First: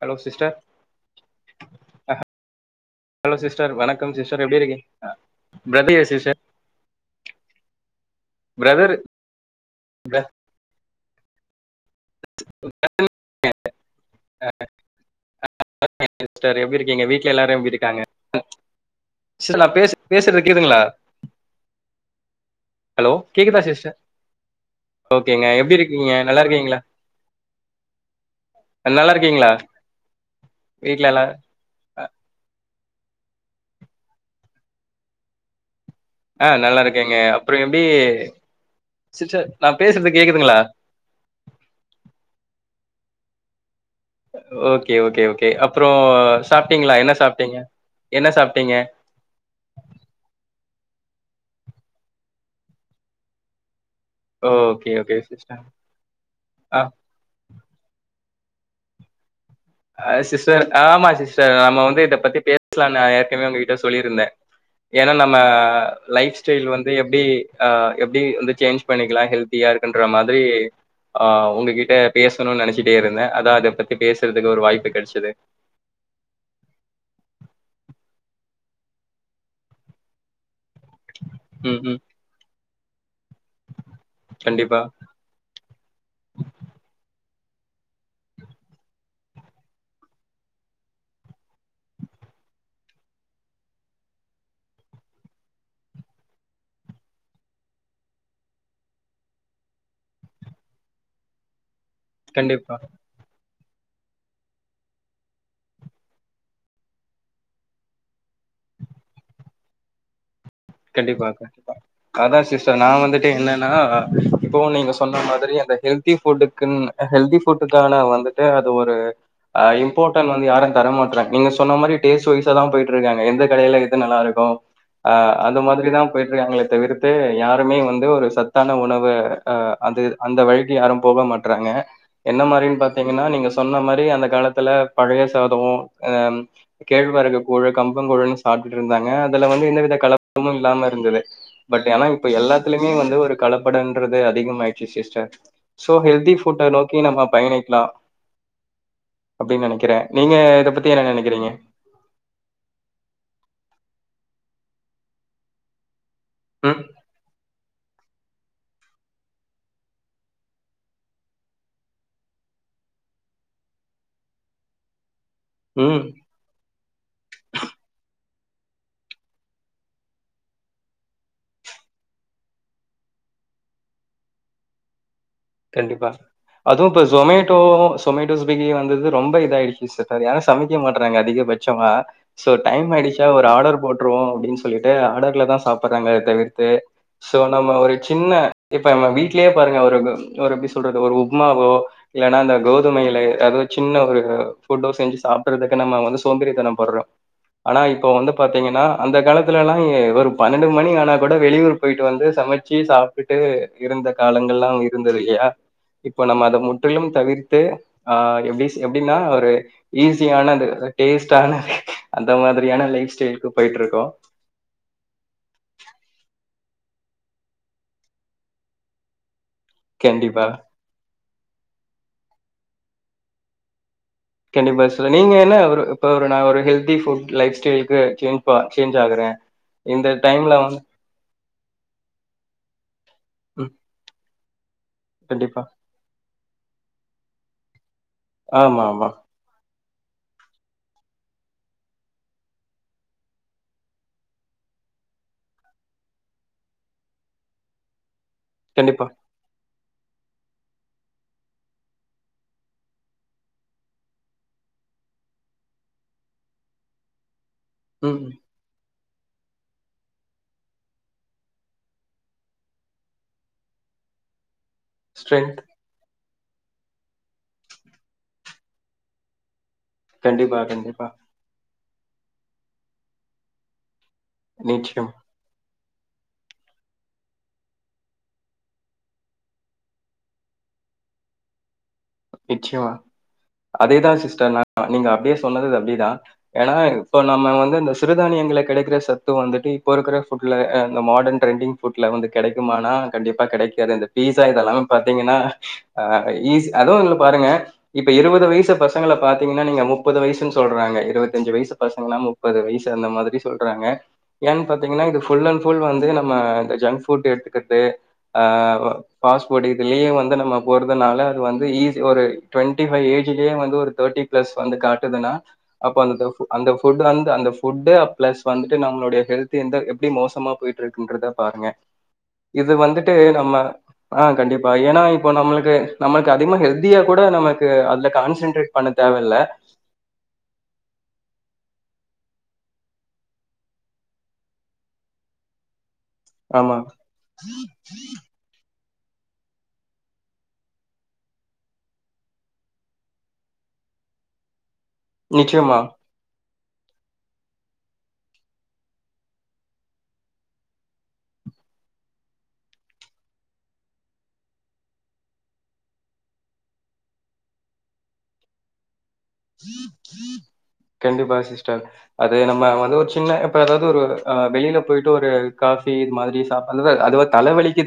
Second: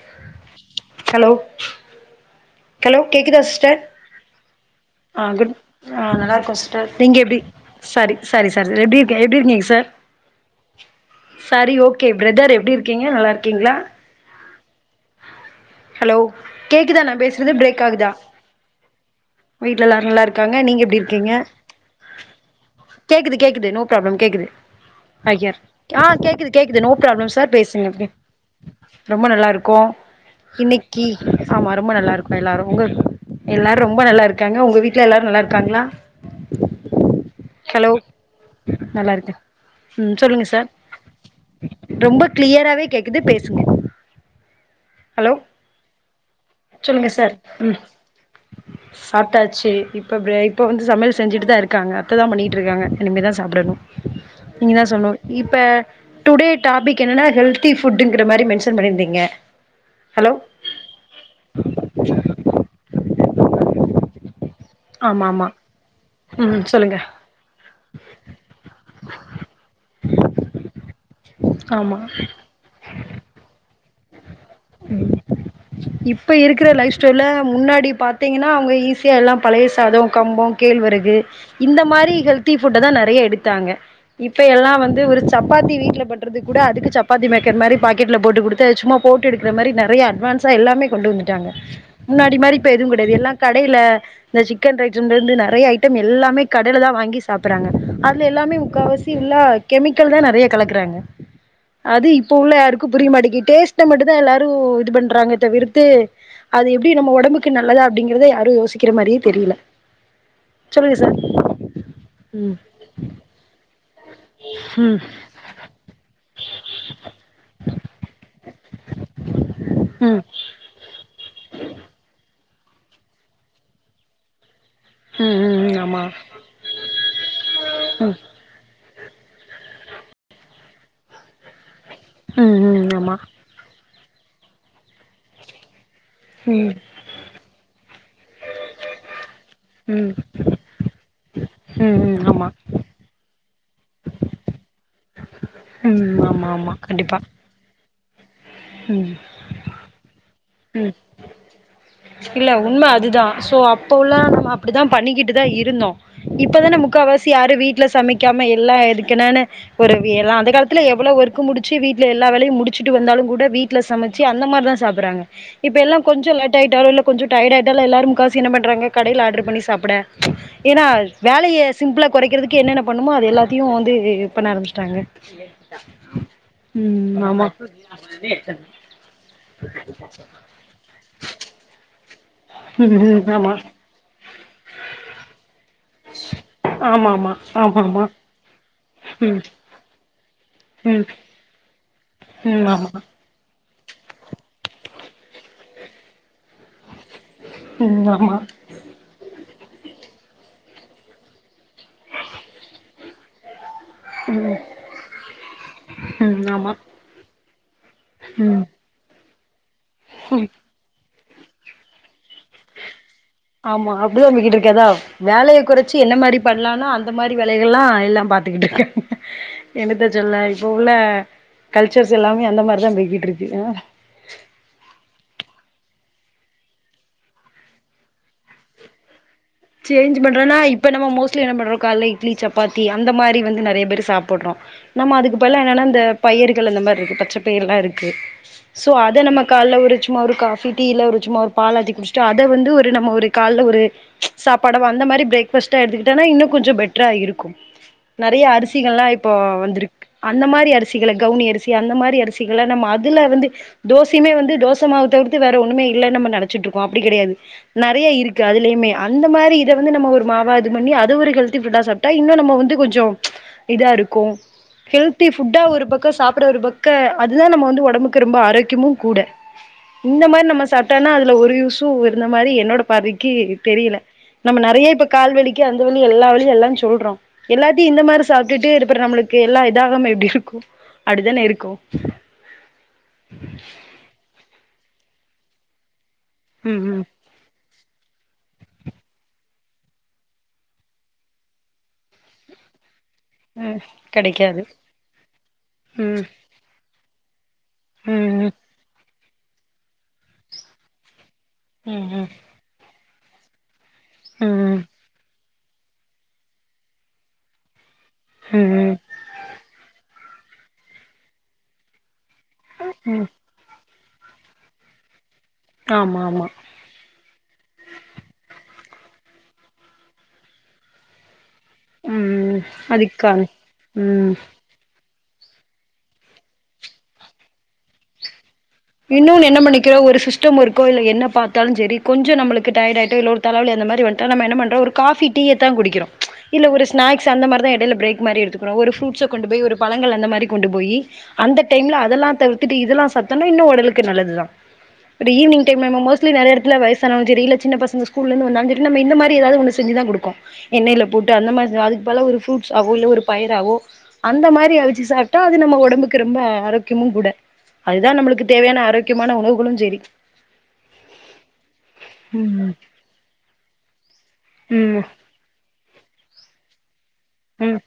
Hello sister hello அஹ hello sister வணக்கம் sister எப்டி இருக்கீ அ குட் அ நல்லார்க்கோ சிஸ்டர் நீங்க எப்டி சாரி சாரி சாரி எப்டி எப்டி இருக்கீங்க சார் க கே ப்ரதர் எப்டி இருக்கீங்க நல்லார்க்கீங்களா ஹலோ சிஸ்டர் எப்டி கேக்குதா இருக்கீங்க நா வீட்ல பேச்றது எல்லாரு எப்டி பரேக் இருக்காங்க ஆகுதா சிஸ்டர் நா வீட்ல பேச எல்லாரு பேசுறது நல்லார்க்காங்க கேக்குதுங்களா நீங்க எப்டி இருக்கீங்க ஹலோ கேக்குது கேக்குதா கேக்குது நோ சிஸ்டர் பராப்ளம் கேக்குது ஐ ஓகேங்க ஆர் எப்டி ஆ இருக்கீங்க நல்லா கேக்குது இருக்கீங்களா கேக்குது நோ ப்ராப் ஹலோ சார் பேசுங்க அப்டே நல்லா ரொம்ப இருக்கீங்களா நல்லார்கோ இன்னக்கி வீட்ல எல்லா ஆமா ரொம்ப நல்லார்க்கோ எல்லாரு உங்கள்க் எல்லாரு ரொம்ப நல்லா இருக் க்காங்க உங்க வீட்ல எல்லாரு நல்லார்க்காங்களா அ நல்லா இருக்கேங்க அப்ற எப்டி நல்லா இருக்க சிஸ்டர் நா பேசுறது ம் சொல்லுங்க கேக்குதுங்களா சார் க்குது பேசுங்க ஓகே ஓகே ஹலோ ஓகே அப்புறோ சாப்ட்டீங்களா சொல்லுங்க என்ன சார் சாப்ட்டீங்க என்ன சாப்ட்டீங்க தாச்சு இப்ப ப்ரேக் இப்ப வந்து சமையல் செஞ்சிட்டு தா இருக்காங்க அத்ததா பண்ணிகிட்டு இருக்காங்க இனிமே தா சாப்புடணு நீங்க தா ஓகே ஓகே சொல்லனு இப்ப சிஸ்டர் டுடே ஆ டாப்பிக் என்னன்னா ஹெல்தி ஃபுட்டுங்ற மாரி மென் சர் பன்னீர்ந்தீங்க அ சிஸ்டர் ஆமா சிஸ்டர் நம்ம வந்து இத பத்தி பேசலா [unintelligible] [unintelligible] ஒங்ககிட்ட சொல்லியிருந்தே ஏன்னா ஆமா நம்ம ஆமா லைஃப் ம் ஸ்டைல் வந்து சொல்லுங்க எப்டி அ எப்டி வந்து சேஞ்ச் பண்ணிக்கலா ஹெல்தியா இருக்குன்ற மாதிரி அ உங்ககிட்ட ஆமா பேசணுன்னு நனைச்சிட்டே இருந்தே அதா அத பத் பேசறத் இப்ப இருக்கிற லைஃப் ஸ்டைல முன்னாடி பாத் த்தீங்கன்னா அவுங்க ஈஸியா எல்லாம பழய சாதோ கம்போ கேழ்வரகு இந்த ம் ம் மாரி ஹெல்தி ஃப் ஃபுட்டதா நெறையா எடுக் தாங்க இப்ப எல்லா கண்டிப்பா வந்து ஒரு சப்பாத்தி வீட்ல பண்றது கூட அதுக்கு சப்பாத்தி மேக் கென் மாரி பாக்கெட்ல போட்டு குடுத் ச்சும்மா போட்டு எடுக்குற மாரி நெறைய அட்வான்ஸா எல்லாமே கொண்டு வந்துட்டாங்க முன்னாடி மாரி இப்ப எதுவும் கிடையாது எல்லாம் கடையில இந்த சிக்கன் ரைஸ்லருந்து நெறைய ஐட்டம் எல்லாமே கடையில தான் வாங்கி சாப்பிட்றாங்க அதுல எல்லாமே முக்காவாசி இல்லா கெமிக்கல்தான் நெறைய கலக்குறாங்க அது இப்ப உள்ள கண்டிப்பா யார்க்கும் புரியமாட்டிங்கித்து டேஸ்ட மட்டுந்தான் எல்லாரும் இது பண்றாங்க தவிர்த்து அது எப்டி நம்ம ஒடம்புக்கு நல்லதா அப்படிங்கறத யாரும் யோசிக்கிற மாரியே தெரில கண்டிப்பா கண்டிப்பா அதான் சிஸ்டர் நான் வந்துட்டு என்னன்னா இப்போ நீங்க ம் சொன்ன மாதிரி அந்த ஹெல்தி ஃபுட்டுக்குன்னு அ ஹெல்தி ஃபுட்டுக்கான வந்துட்டு அது ஒரு ம் இம்பார்ட்டன் வந்து யாரும் தரமா ட்ராங்க நீங்க சொன்ன மாதிரி டேஸ்ட் வைசாதான் போயிட்ருக்காங்க எந்த கடையில எது நல்லாருக்கும் அ ம் ம் அந்த ம் மாதிரி ஆமா தான் போயிட்ருக்காங்களே தவிர்த்து யாருமே வந்து ஒரு சத்தான உணவு அந்த அந்த வழிக்கு யாரும் போக மாட்டறாங்க என்ன ம் மாதின்னு ம் ஆமா பாத்தீங்கன்னா நீங்க சொன்ன மாதிரி அப்டி அந்த காலத்துல பழைய சாதம் அஹ ம் கேழ்வரகு கூழ் கம்ம கூழ் சாப்பிட்டு இருந்தாங்க வந்து இந்தவித ம் காலம் எதும் இல்லாம இருந்தது பட் ம் ஏன்னா ம் இப்ப ஆமா எல்லாத்துயுமே வந்து ஒரு கல பட் என்றது அதிகம் ஆயிடுச்சு சிஸ்டர் சோ ம் ஹெல்தி ஆமா ஃபுட்டை ஆமா நோக்கி கண்டிப்பா நம்ம பயணிக்கலாம் ம் அப்படின்னு நினைக்கிறேன் நீங்க இத ம் பத்தி என்ன நினைக்கிறீங்க இல்ல உண்மை அதுதான் சோ அப்ப உள்ளல்ல நம்ம அப்படிதான் பண்ணிக்கிட்டு தான் இருந்தோம் இப்பதான ம், முக்கவாசி யாரு வீட்டு வீட்டுல சமைக்காம எல்லா எனக்கு என்னனு ஒரு எல்ல அந்த காலத்துல எவ்வளவு ஒர்க்க முடிச்சு வீட்டுல எல்லா வேலையும் முடிச்சுட்டு வந்தாலும் கூட வீட்டுல சமைச்சு அந்த மாதிரிதான் சாப்பிடுறாங்க இப்ப ம். எல்லாம் கொஞ்சம் ல இப்ப கொஞ்சம் டையர்ட் ஆயிட்டால எல்லாரரும் முக்காவாசி என்ன பண்றாங்க கடையில் ஆர்டர் பண்ணி சாப்பிட ஏன்னா வேலையை சிம்பிளா குறைக்கிறதுக்கு என்னென்ன பண்ணுமோ அது எல்லாத்தையும் வந்து பண்ண ஆரம்பிச்சட்டாங்க கண்டிப்பா அதுவும் இப்ப ஆமா ஜொமேட்டோ சொமேட்டோ ஸ்பிகி வந்தது ரொம்ப இதாயடுச்சு சா சமைக்க மாட்டறாங்க அதிக பச்சமா சோ டைம் ம் ஆயடுச்சா ம் ஒரு ஆமா ஆர்டர் போட்டுருவோம் அப்படின்னு சொல்லிட்டு ஆர்டர்ல தான் சாப்ப பாங்க தவிர்த்து ஆமா ஆமா சோ நம்ம ஆமா ஒரு ஆமா சின்ன இப்ப ம் வீடலயே பாருங்க ஒரு தோ ஒரு எப்டி சொல்றது ம் ஒரு உப்மாவோ இல்லன்னா இந்த ம் ஆமா கோதுமையில அது சின்ன ஒரு ஃபுட்டோ செஞ்சு சாப்பிற்றதுக்கு நம்ம வந்து சோம்பேதிரத்தனோ பட்றோ ஆனா ம் இப்ப வந்து ஆமா பாத்தீங்கன்னா அந்த காலத்து ல்லா ஏ ஒரு பன்னெண்டு மணி ஆனா கூட வெளியூர் போயிட்டு வந்து சமச்சு சாப் பிட்டு இருந்த ம் காலங்கள்லா இல்லையா இப்ப நம்ம ம் அத ஆமா முற்றிலு தவிர்த்து ம் எடி எப்டின்னா ஒரு ஈஸியான அது டேஸ்டான அந்த மாதிரியான லைஃப் ஸ்டைலுக்கு ஆமா போயிட்ருக்கோம். அப்டிதா போய்க்கிட்ருக்கு வேலய குறைச்சி என்ன மாரி பண்ணலாம்னா அந்த மாரி வேலைகள்லா எல்லா பாத்துக்கிட்டு இருக்கே என்னத சொல்ல கண்டிப்பா. இப்ப உள்ள கல்ச்சர்ஸ் எல்லாமே அந்த மாரிதா போயக்கிட்ருக்கு கண்டிப்பா சோ நீங்க என்ன ஒரு இப்ப ஒரு நா ஒரு ஹெல்தி ஃபுட் லைப் ஸ்டைலுக்கு சேஞ் சேஞ்ச் ஆகறே சேஞ்ச் பண்றேன்னா இப்ப நம்ம மோஸ்ட்லி என்ன பண்றோ கால இட்லி சப்பாத்தி அந்த மாரி வந்து ம். நரய பேரு சாப்பிட்றோ நம்ம அதுக்கு பிலா கண்டிப்பா. என்னன்னா இந்த பயிர்கள் அந்த மாரி இருக்கு பச்ச பெயிரலா இருக்கு கு ஆமா, சோ ஆமா. அத நம்ம கால்ல உரிச் சும்மா ஒரு காஃபி டீ ஒரு சும்மா ஒரு பால் ஆத்தி குடிச்சிட்டு அத வந்து ஒரு நம்ம ஒரு கால்ல ஒரு சாப்பாடவோ அந்த மாரி பிரேக்ஃபாஸ்டா எடுத்துக்கிட்டனா இன்னு கொஞ்ச பெட்டரா இருக்கு நறையா கண்டிப்பா. அரிசிகள்லா இப்போ வந்திருக் அந்த மாரி அரிசிகள கவுனி அரிசி அந்த மாரி அரிசிகள நம்ம அதுல வந்து தோசையுமே வந்து தோசமாவ தவிர்த்து வேற ஒண்ணுமே இல்லன்னு நம்ம நனச்சிட்ருக்கோ அப்டி கடையாது நறையா ம். இருக்கு அதுலயுமே அந்த மாரி இத வந்து நம்ம ஒரு மாவா இது பண்ணி அது ஒரு ஹெல்த்தி ஃபுட்டா சாப்ட்டா இன்னு நம்ம வந்து கொஞ்சோ இதா இருக்கு ஹெல்தி ஸ்ட்ரென்த். ஃபுட்டா ஒரு பக்கோ சாப் அப்றோ ஒரு பக்க அதுதா நம்ம வந்து உடம்புக்கு ரொம்ப ஆரோக்கியமு கூட இந்த மாரி கண்டிப்பா, நம்ம கண்டிப்பா. சாப்ட்டோன்னா அதுல ஒரு யூஸ் சூ இருந்த மாதிரி என்னோட பார்வைக்கு தெரியல நம்ம நிறைய இப்ப நிச்சயமா, கால்வலிக்கு அந்த வழி எல்லா வழியும் எல்லாம்சொல்றோம் எல்லாத்தையும் இந்த மாதிரி சாப்பிட்டுட்டு இருப்பற நம்மளுக்கு எல்லா இதாகம எப்படி இருக்கும் அப்படிதானே இருக்கும் நிச்சயமா அதேதான் சிஸ்டர் நீங்க அப்படியே சொன்னது அப்படிதான் ஏன்னா ம் ம் இப்போ நம்ம வந்து இந்த சிறுதானியங்களை கிடைக்கிற சத்து வந்துட்டு இப்போ இருக்கிற ஃபுட்டில் அ இந்த மாடர்ன் ட்ரெண்டிங் ஃபுட்டில் வந்து கிடைக்குமான்னா கண்டிப்பா ம் கிடைக்காது இந்த பீஸா கெடைக்காது இதெல்லாமே பாத்தீங்கன்னா ம் ஈஸ்ட் அதுவும் பாருங்க இப்ப இருபது ம் ம் வயசு பசங்களை பாத்தீங்கன்னா நீங்க முப்பது வயசுன்னு சொல்றாங்க இருபத்தி இருபது அஞ்சுவயசு பசங்கன்னா ம் முப்பது வயசு அந்த மாதிரி சொல்றாங்க ஏன்னு ம் பாத்தீங்கன்னா இது புலன் ஃபுல் வந்து நம்ம இந்த ஜங்க் ஃபுட் எடுத்துக்கிறது ம் ஆஹ் ம் பாஸ்புட் இதுலயே வந்து நம்ம போறதுனால அது வந்து ஈஸி ஒரு டுவெண்டி ஃபைவ் ம் ஏஜ்லே வந்து ஒரு த்தெட்டி பிளஸ் வந்து காட்டுதுன்னா அப்ப அந்த ஆமா ஆமா அந்த வ அந்த ஃபுட்டு பிளஸ் வந்து நம்மளுடைய ஹெல்த் எந்த எப்டி மோசமா போயிட்டு இருக்குன்றத பாருங்க ம் இது வந்துட்டு அதுக்கான நம்ம ம் ஆஹ் கண்டிப்பா ஏன்னா ப்போ நம்மளுக்கு நம்மளுக்கு அதிகமா ஹெல்த் தியா கூட நமக்கு அதுல கான்சன்ட்ரேட் பண்ண தேவையில்ல. இன்னும்ன்ன என்ன பண்ணிக்குற ஒரு சிஸ்டம் இருக்கோ இல்ல என்ன பாத்தாலும் ச்சேரி கொஞ்சோ நம்மளுக்கு டயர்டாயிட்டா இல்ல ஒரு தலவலி அந்த மாதிரி வந்துட்டா நம்ம என்ன பண்ணுறோ ஒரு காபி டிய தா குடிக்குறோ இல்ல ஆமா, ஒரு ஸ்நாக்ஸ் அந்த மாதிரி தா எடயில பிரேக் மாரி எடுத்துக்குறோ ஒரு ஃப்ரு ட்ஸ கொண்டு போய் ஒரு பழங்கள் அந்த மாரி கொண்டு போயி அந்த டைம்ல அதெல்லா தவிர்த்துட்டு இதெல்லா சத்தான இன்னும் உடலுக்கு நல்லதுதான் ஒரு ஈவினிங் நிச்சயமா. டைம் நம்ம மோஸ்லி நறைய த்துல வயிசானாலு சேரி இல்ல சின்ன பசங்க ஸ்கூல்ல இருந்து வந்தாலு சேரி நம்ம இந்த மாரி எதாவது ஒன்னு செஞ்சுதா குடுக்கோ எண்ணெயில போட்டு அந்த மாரிதா அதுக்கு பதிலா ஒரு ஃப்ரூட்ஸ் ஆவோ இல்ல ஒரு பயிராவோ அந்த மாரி அவிச்சு சாப்டா அது நம்ம ஒடம்புக்கு ரொம்ப ஆரோகியமுங் கூட அது தா நம்ளுக்கு தேவையான ஆரோக் கண்டிப்பா சிஸ்டர் அது நம்ம ம் வந்து ஒரு சின்ன இப்ப எதாவது ஒரு ஆ வெளியில ம் போயிட்டு ஒரு காஃபி இது மாதிரி ஷாஃப் அந்துதா அது வந் ம்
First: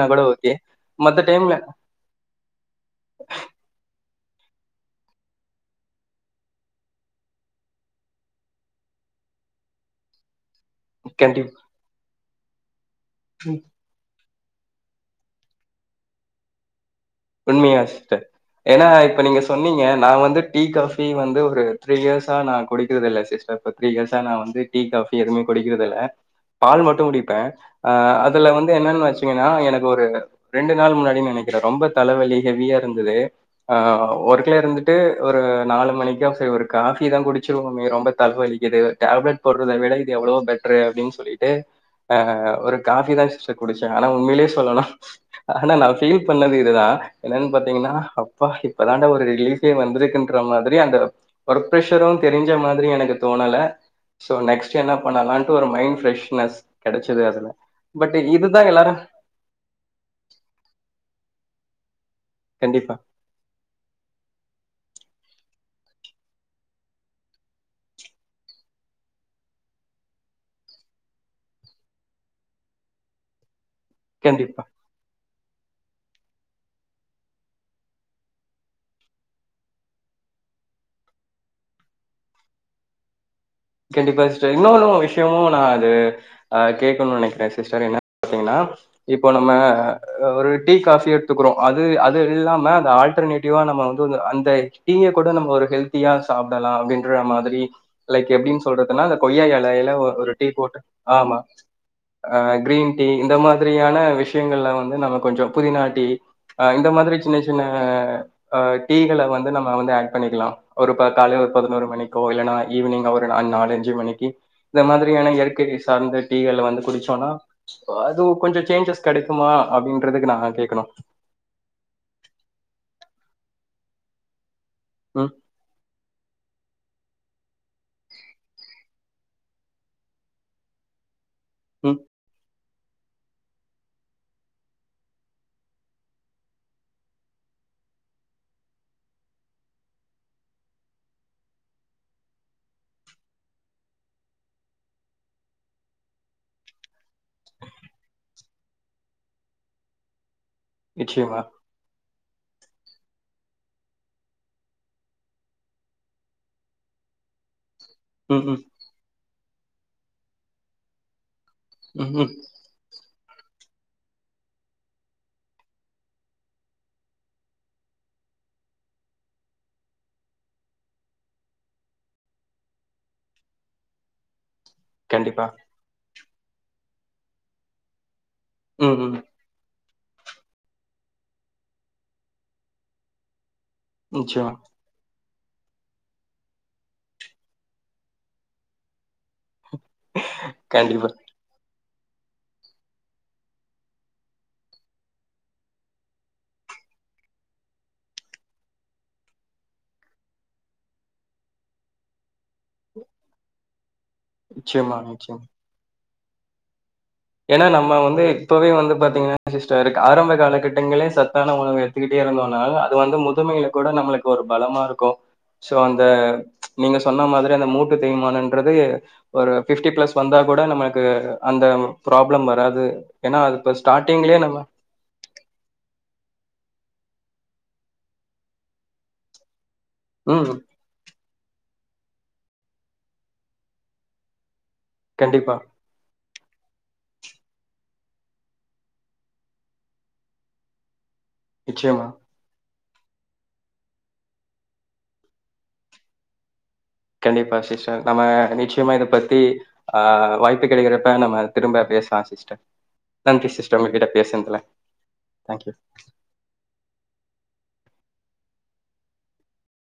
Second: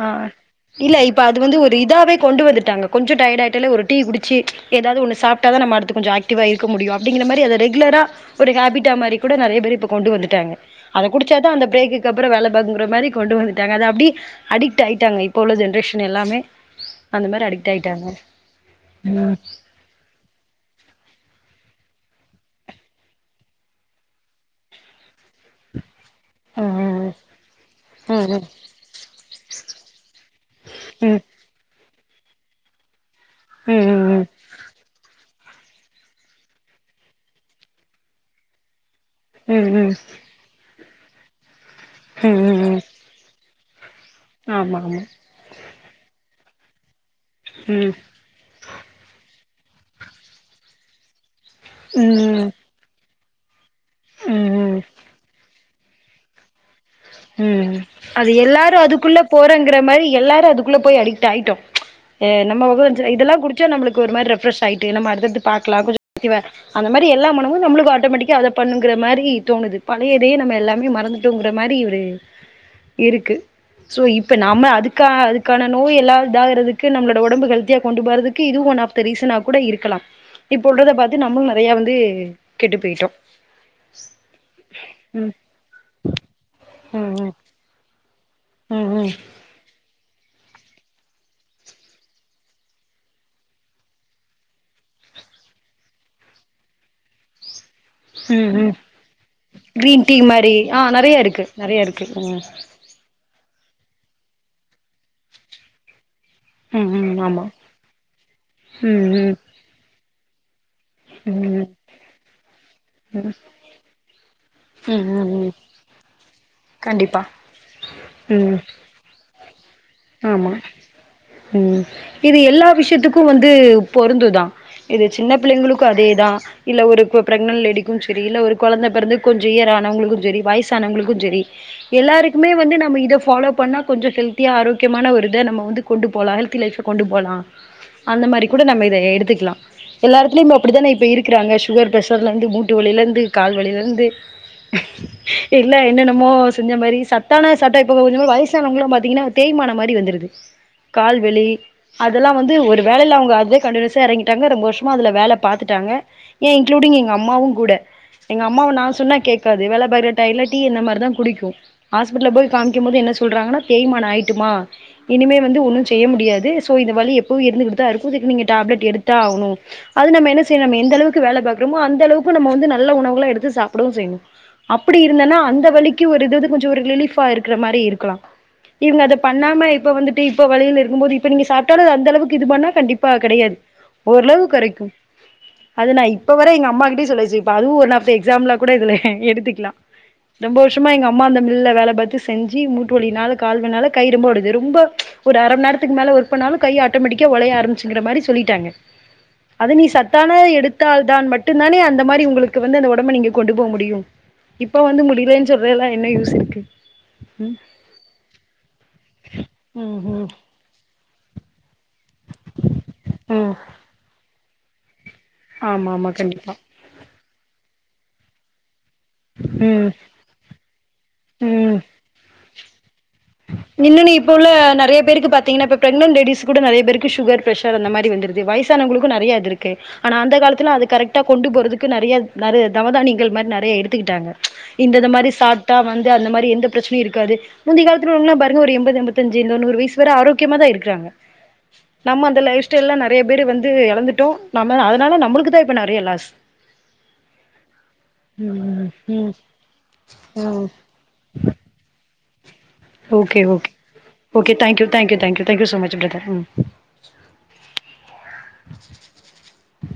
ஆ ஓகே. இல்ல இப்ப மத்த அது டைம்ல வந்து ஒரு இதாவே கொண்டு வந்துட்டாங்க கொஞ்சோ டயடாயிட்டாலே ஒரு டீ குடு ச்சு எதாவது ஒன்னு சாப்டாதா நம்ம அடுத்து கொஞ்சோ ஏக்டிவா இருக்க முடியு அப்டிங்கிற மாரி அத ரெகுலரா ஒரு ஹேபிட்டா மாரி கூட நறையா பேர் இப்போ கொண்டு வந்துட்டாங்க அத குடுச்சாதா கண்டிப் அந்த பிரேக்குக்கப் அப்புறோ வேல பாக்குங்குற மாரி கொண்டு வந்துட்டாங்க அத அப்டி அடிக்ட் ஆயிட்டாங்க இப்போ உள்ள ஜென்ரேஷன் எல்லாமே அந்த மாரி அடிக்ட் உண்மையா ஆயிட்டாங்க சிஸ்டர் ஏன்னா இப்ப நீங்க சொன்னீங்க நா வந்து டீ காஃபி வந்து ஒரு த்ரீ இயர்ஸா நா குடிக்கிறது இல்ல சிஸ்டர் இப்ப த்ரீ இயர்ஸா நா வந்து டீ காஃபி எதுமே குடிக்கிறதில்ல பால் மட்டு ம் குடிப்ப அ ம் அதுல வந்து என்னன் வெச்சீங்கன்னா எனக்கு ஒரு ரெண்டு நாள் முன்னாடி ம் நெனைக்கிற ரொம்ப தலைவலி ஹெவியா இருந்தது ஆ ம் ம் ஒருக்குல இருந்துட்டு ஒரு நாலு மணிக்கா சேரி ஒரு காஃபிதா குடுச்சுருவோமே ரொம்ப தலவலிக்குது டேப்லெட் ம் ம் ம் ம் போடுறது ம் ம் விட இது எவ்ளோ பெட் றே அப்டின் சொல்லிட்டு ஆ ம் ஒரு ம் காஃபிதா சிஸ்டர் குடுச்ச ஆனா உண்மையிலயே ஆமா சொல்ணுனா ஆமா ஆனா நா ஃபீல் பண்ணவே இதுதா என்னன் பாத்தீங்கன்னா ம் அப்பா இப்ப தாண்ட ஒரு ரிலீஃபே வந்துருக்குன்ற மார் செரியா அந்த ஒர்க்ப்ரெஷரும் ம் தெருஞ்ச மாதிரி எனக்கு தோணல சோ ம் ம் நெக்ஸ்ட் என்ன பண்ணலான் ட்டு ஒரு மைண்ட் ஃப்ரெஷ்னஸ் கிடைச்சது உ அதுல. பட் அது இதுதான் எல்லாரு எல்லாரும் அதுக்குள்ள போறங்கிற மாரி எல்லாரு அதுக்குள்ள போய் அடிக்ட் ஆயிட்டோ அ நம கண்டிப்பா, [unintelligible] இதெல்லா குடிச்சா நம்ளுக்கு ஒருதிரி ரெஃபீரெஷ் ஆயிட்டு நம்ம அடுத்தத்து பாக்லா கொஞ்சோ [unintelligible] அந்த மாரி எல்லா மனமு நம்ளுக்கு ஆட்டோமேட்டிக்கா அத பண்ணுங்கர மாதிரிதோணுது பழய இதயே நம்ம எல்லாமே மறந்துடுங்ர மாதிரி து இருக்கு சோ இப்ப கண்டிப்பா. நம்ம அதுக்காக அது இதுக்கான நோய் எல்லா இதாகறதுக்கு நம்மளோட உடம்பு ஹெல்தியா கொண்டு போறதுக்கு இதுவு ஒன் ஆஃப் த ரீசனா கூட இருக்கலா இப்போல்றத பாத்து நம்மு நறைய வந்து கெட்டு போயிட்டோ கண்டிப்பா சிஸ்டர் இன்னொன்னு ம் விஷயமு நா அது ஆ ம் கேக்குனும்னு ம் நனைக்கிறே சிஸ்டர் என்ன பாத்தீங்கன்னா ம் ம் இப்போ நம்ம ஹ ஒரு டீ காஃபி எடுத்துக்கிறோ அது அது இல்லாம அந்த ஆல்டர்னேட்டிவா நம்ம வந்து அந்த டீய கூட நம்ம ஒரு ஹெல்த்தியா சாப்பிட்லா அப்டின்ற மாதிரி ம் எப்டின்னு ம் ம் சொல்றதுன்னா அ கொய்யா எலையில கிரீன் ஒரு டீ மாரி போட்டு ஆ நெறைய ஆமா இருக்கு நெறைய இருக்கு ம் கிரீன் டீ இந்த மாதிரி மாதிரியான விஷயங்கள்ல வந்து நம்ம கொஞ்ச புதிநாட்டி அ இந்த ம் மாதிரி ம் சின்ன ஆமா சின்ன அ ம் டீகள ம் வந்து நம்ம வந்து ஆ பண்ணிக்கலா ஒருபா காலேல ஒரு ம் பதினோரு மணிக்கோ இல்லைன்னா ஈவினிங் ஒரு அ நாலஞ்சு மணிக்கு இந்த ம் ம் மாதிரியான ம் இயற்கைக்கு சார்ந்த டி கண்டிப்பா குடிச்சோனா அது கொஞ்ச ம் சேஞ்சஸ் கடைக்குமா ஆமா உ இது எல்லா விஷயத்துக்கு வந்து பொருந்துதா இது ம் சின்ன பிள்ளைங்களுக்கு அதே தா இல்ல ஒரு ப்ரக்னன்ட் லேடிக்கு செரி இல்ல ஒரு கொலந்த பெறந்து கொஞ்ஜோ இயர் ஆனவங்களுக்கு செரி வயசானவங்களுக்கு செரி ம் எல்லாருக்குமே வந்து நம் இத ஃபாலோ பண்ணா கொஞ்ஜோ ஹெல்தியா ஆரோக் ஆரோக்கியமான ஒரு இத நம்ம வந்து கொண்டு போலா ஹெல்த்தி லைஃப கொண்டு போலா அந்த மாரி கூட நம்ம இத எடுத்துக்குலா எல்லா எடத்துலயு இப்ப அப்டித்தானே இருக்கிறாங்க சுகர் ப்ரெஷர்ல இருந்து மூட்டு வலியில இருந்து கால் வலியில இருந்து எல்ல என்னன்னமோ செஞ்ச மேரி சத்தான சட்ட இப்ப கொஞ்ஜோ வயசானவங்களா பாத்திங்கன்னா தேய்மானோ மாரி வந்துருது கால் நிச்சயமா வலி அதெல்லா வந்து ஒரு வேலயில அவுங்க அதுவே கண்டினியூஸா எறங்கிட்டாங்க ரொம்ப வருஷமா அதுல வேல பாத்துட்டாங்க ஏ இன்க்ளூடிங் எங்க அம்மாவு கூட எங்க ம் ம் அம்மாவ நா சொன்னா கேக் க்காது வேல பாகுற டைட்ல டீ இந்த மார் தா குடிக்கு ம் ஆஸ்பிட்டல ம் போயி காமிக்கும் போது என்ன சொல்றாங்கனா தேய்மான ஆயி ட்டுமா இனிமே வந்து ஒன்னு செய்ய முடியாது சோ இந்த வலி எப்பவு இருந்துகிட்டு தா இருக்கு இதுக்கு நீங்க டேப்லெட் எடுத்தா ஆகனு அது நம்ம என்ன செய்ய நம்ம எந்த அளவுக்கு வேல பாக்குறோமோ அந்த அளவுக்கு நம்ம வந்து நல்ல உணவுகள எடுத்து சாப்டவு செய்னு அப்புடி இருந்தன்னா கண்டிப்பா அந்த வலிக்கு ஒ ருதுது கொஞ்சொ ஒரு ரிலீஃபா இருக்குற மாரி இருக்கலா ம் ம் ப்பமே இப்ப வந்துட்டு இப்ப வலில இருக்கும் போது இப்ப நீங்க சாப்டாலு அது அந்தளவுக்கு இது பண்ணா கண்டிப்பா கெடையாது ஓரளவு நிச்சயமா கொறைக்கு அது நா இப்ப வர எங்க அம்மா கிட்டே சொல்யாச்சு இப்ப அதுவு ஒன் ஆஃப் த எக்ஸாம்புலா கூட இதுல எடுத்துக்லா ரொம்ப வர்ஷமா எங்க கண்டிப்பா அம்மா அந்த மில்ல வேல பாத் து செஞ்சு மூட்டு வலினால கால் வலினால கை ரொம்ப வடுது ரொம்ப ஒரு அர மண் நேரத்துக்கு மேல ஒர்க் பண்ணாலு கை ஆட்டோ மேட்டிக்கா ஒலைய ஆரம்மிச்சுங்கிற மாரி சொல்லிட்டாங்க அத நீ சத்தான எடுத்தால் தான் மட்டுந்தானே அந்த மாரி உங்களுக்கு வந்து அந்த ஒடம்ப நீங்க கொண்டு போ முடியு இப்ப நிச்சயமா வந்து முடியலேன் சொல்றேல்ல என்ன யூஸ் இருக்கு ஏனா நம்ம வந்து இப்பவே வ ந்து பாத்தீங்கனா சிஸ்டர் ம் ம் ஆரம்ப காலகட்டங்களே சத் தான உணவு எடு த்துகிட்டே இருந்தோனா அது வந்து ம் முதுமைல கூட நம்ளுக்கு ஒரு பலமா இருக்கு சோ ஆமா அந்த ஆமா கண்டிப்பா நீங்க சொன்ன மாதிரி அந்த மூட் டு தேய்மானன்றது ஒரு ஃபிஃப்டி ம் ப்ளஸ் வந்தா கூட நம்மளுக்கு அந்த ப்ராப்ளம் வராது ஏன்னா அது இப்ப இன்னு நீ இப்ப ஸ்டார்டிங்லயே உள்ள நம்ம நறைய பேருக்கு பாத்தீங்கனா இப்ப பிரெக்னன் லேடிஸ் கூட நெறைய பேருக் கு ஷுகர் பிரஷர் அந்த மாரி வந்துருது வயசானவுங்ளுக்கு நறையா இது இரு க்கு ஆனா அந்த ம் காலத்துல அது கரெக்டா கொண்டு போறதுக்கு நறைய நற தவதானியங்கள் மாரி நறைய எடுத்துக்கிட்டாங்க இந்தத மாரி கண்டிப்பா சாப்டா வந்து அந்த மா எந்த பிரச்சனையு இருக்காது முந்தைய காலத்துள்ளவங்களா பார் என்ன ஒரு எண்பது எம்பத்தஞ்சு இன்னு நூறு வயிசு வர ஆரோக்கியமாதா இருக்குறாங்க நிச்சயமா நம்ம அந்த லைஃப்ஸ் ஸ்டெயில்லா நறையா பேரு வந்து எழந்துட்டோ நம்ம அதனால நம்மளுக்குதா இப்ப நறையா லாஸ் கண்டிப்பா சிஸ்டர் நம்ம ம் நிச்சயமா இத ம் பத்தி ஆ ம் வாய்ப்பு கெடைக்கிறப்ப நம்ம திரும்ப பேசலா sis okay okay okay thank you thank you thank you thank you so much brother ம் [inaudible]